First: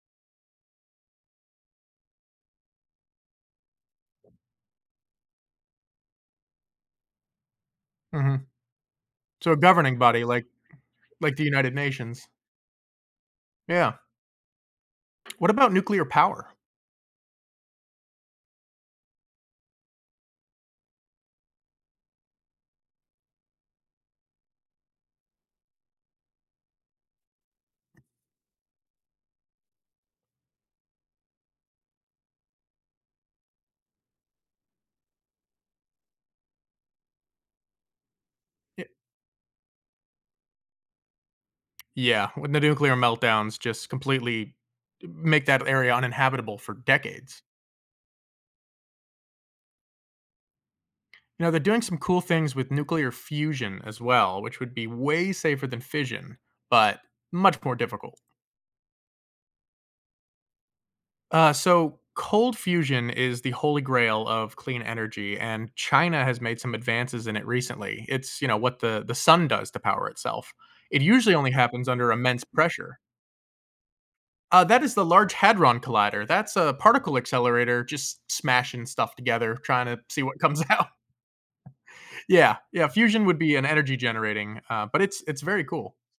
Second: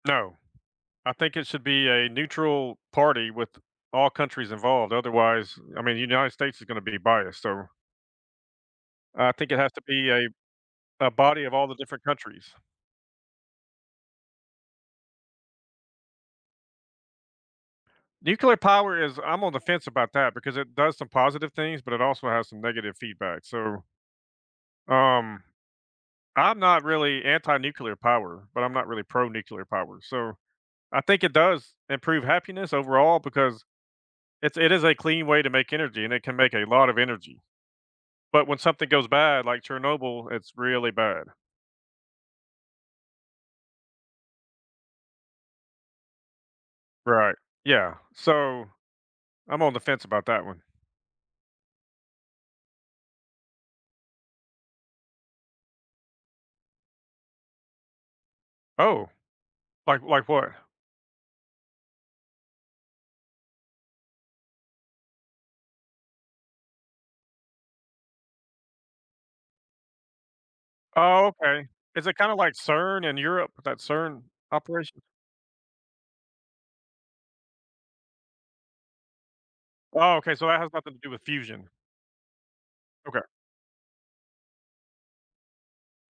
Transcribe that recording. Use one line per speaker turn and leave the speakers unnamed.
No. I think it should be a neutral party, with all countries involved, otherwise I mean, the United States is gonna be biased, so
Mhm.
I think
So, a
it has to
governing
be
body,
a
like
a
like
body
the
of all
United
the different
Nations.
countries.
Yeah. What about nuclear power?
Nuclear power is I'm on the fence about that because it does some positive things, but it also has some negative feedback, so um, I'm not really anti-nuclear power, but I'm not really pro-nuclear power, so I think it does improve happiness overall because It's it is a clean way to make energy, and it can make a lot of energy. But when
Ye
something goes bad, like Chernobyl, it's really bad.
Yeah, when the nuclear meltdowns just completely make that area uninhabitable for
Right.
decades.
Yeah. So, I'm on the fence about that one.
You know, they're doing some cool things with nuclear fusion as well, which would be way safer than fission, but much more difficult.
Oh, like like what?
Uh, so, cold fusion is the holy grail of clean energy, and China has made some advances in it recently. It's, you know, what the the sun does to power itself. It
Oh,
usually only
okay.
happens
Is
under
it kinda
immense
like
pressure.
CERN in Europe that CERN
Uh, that is
operation?
the Large Hadron Collider. That's a particle accelerator just smashing stuff together, tryna
Oh,
see
okay,
what
so that
comes
has
out.
nothing to do with fusion.
Yeah, yeah,
Okay.
fusion would be an energy generating, uh, but it's it's very cool.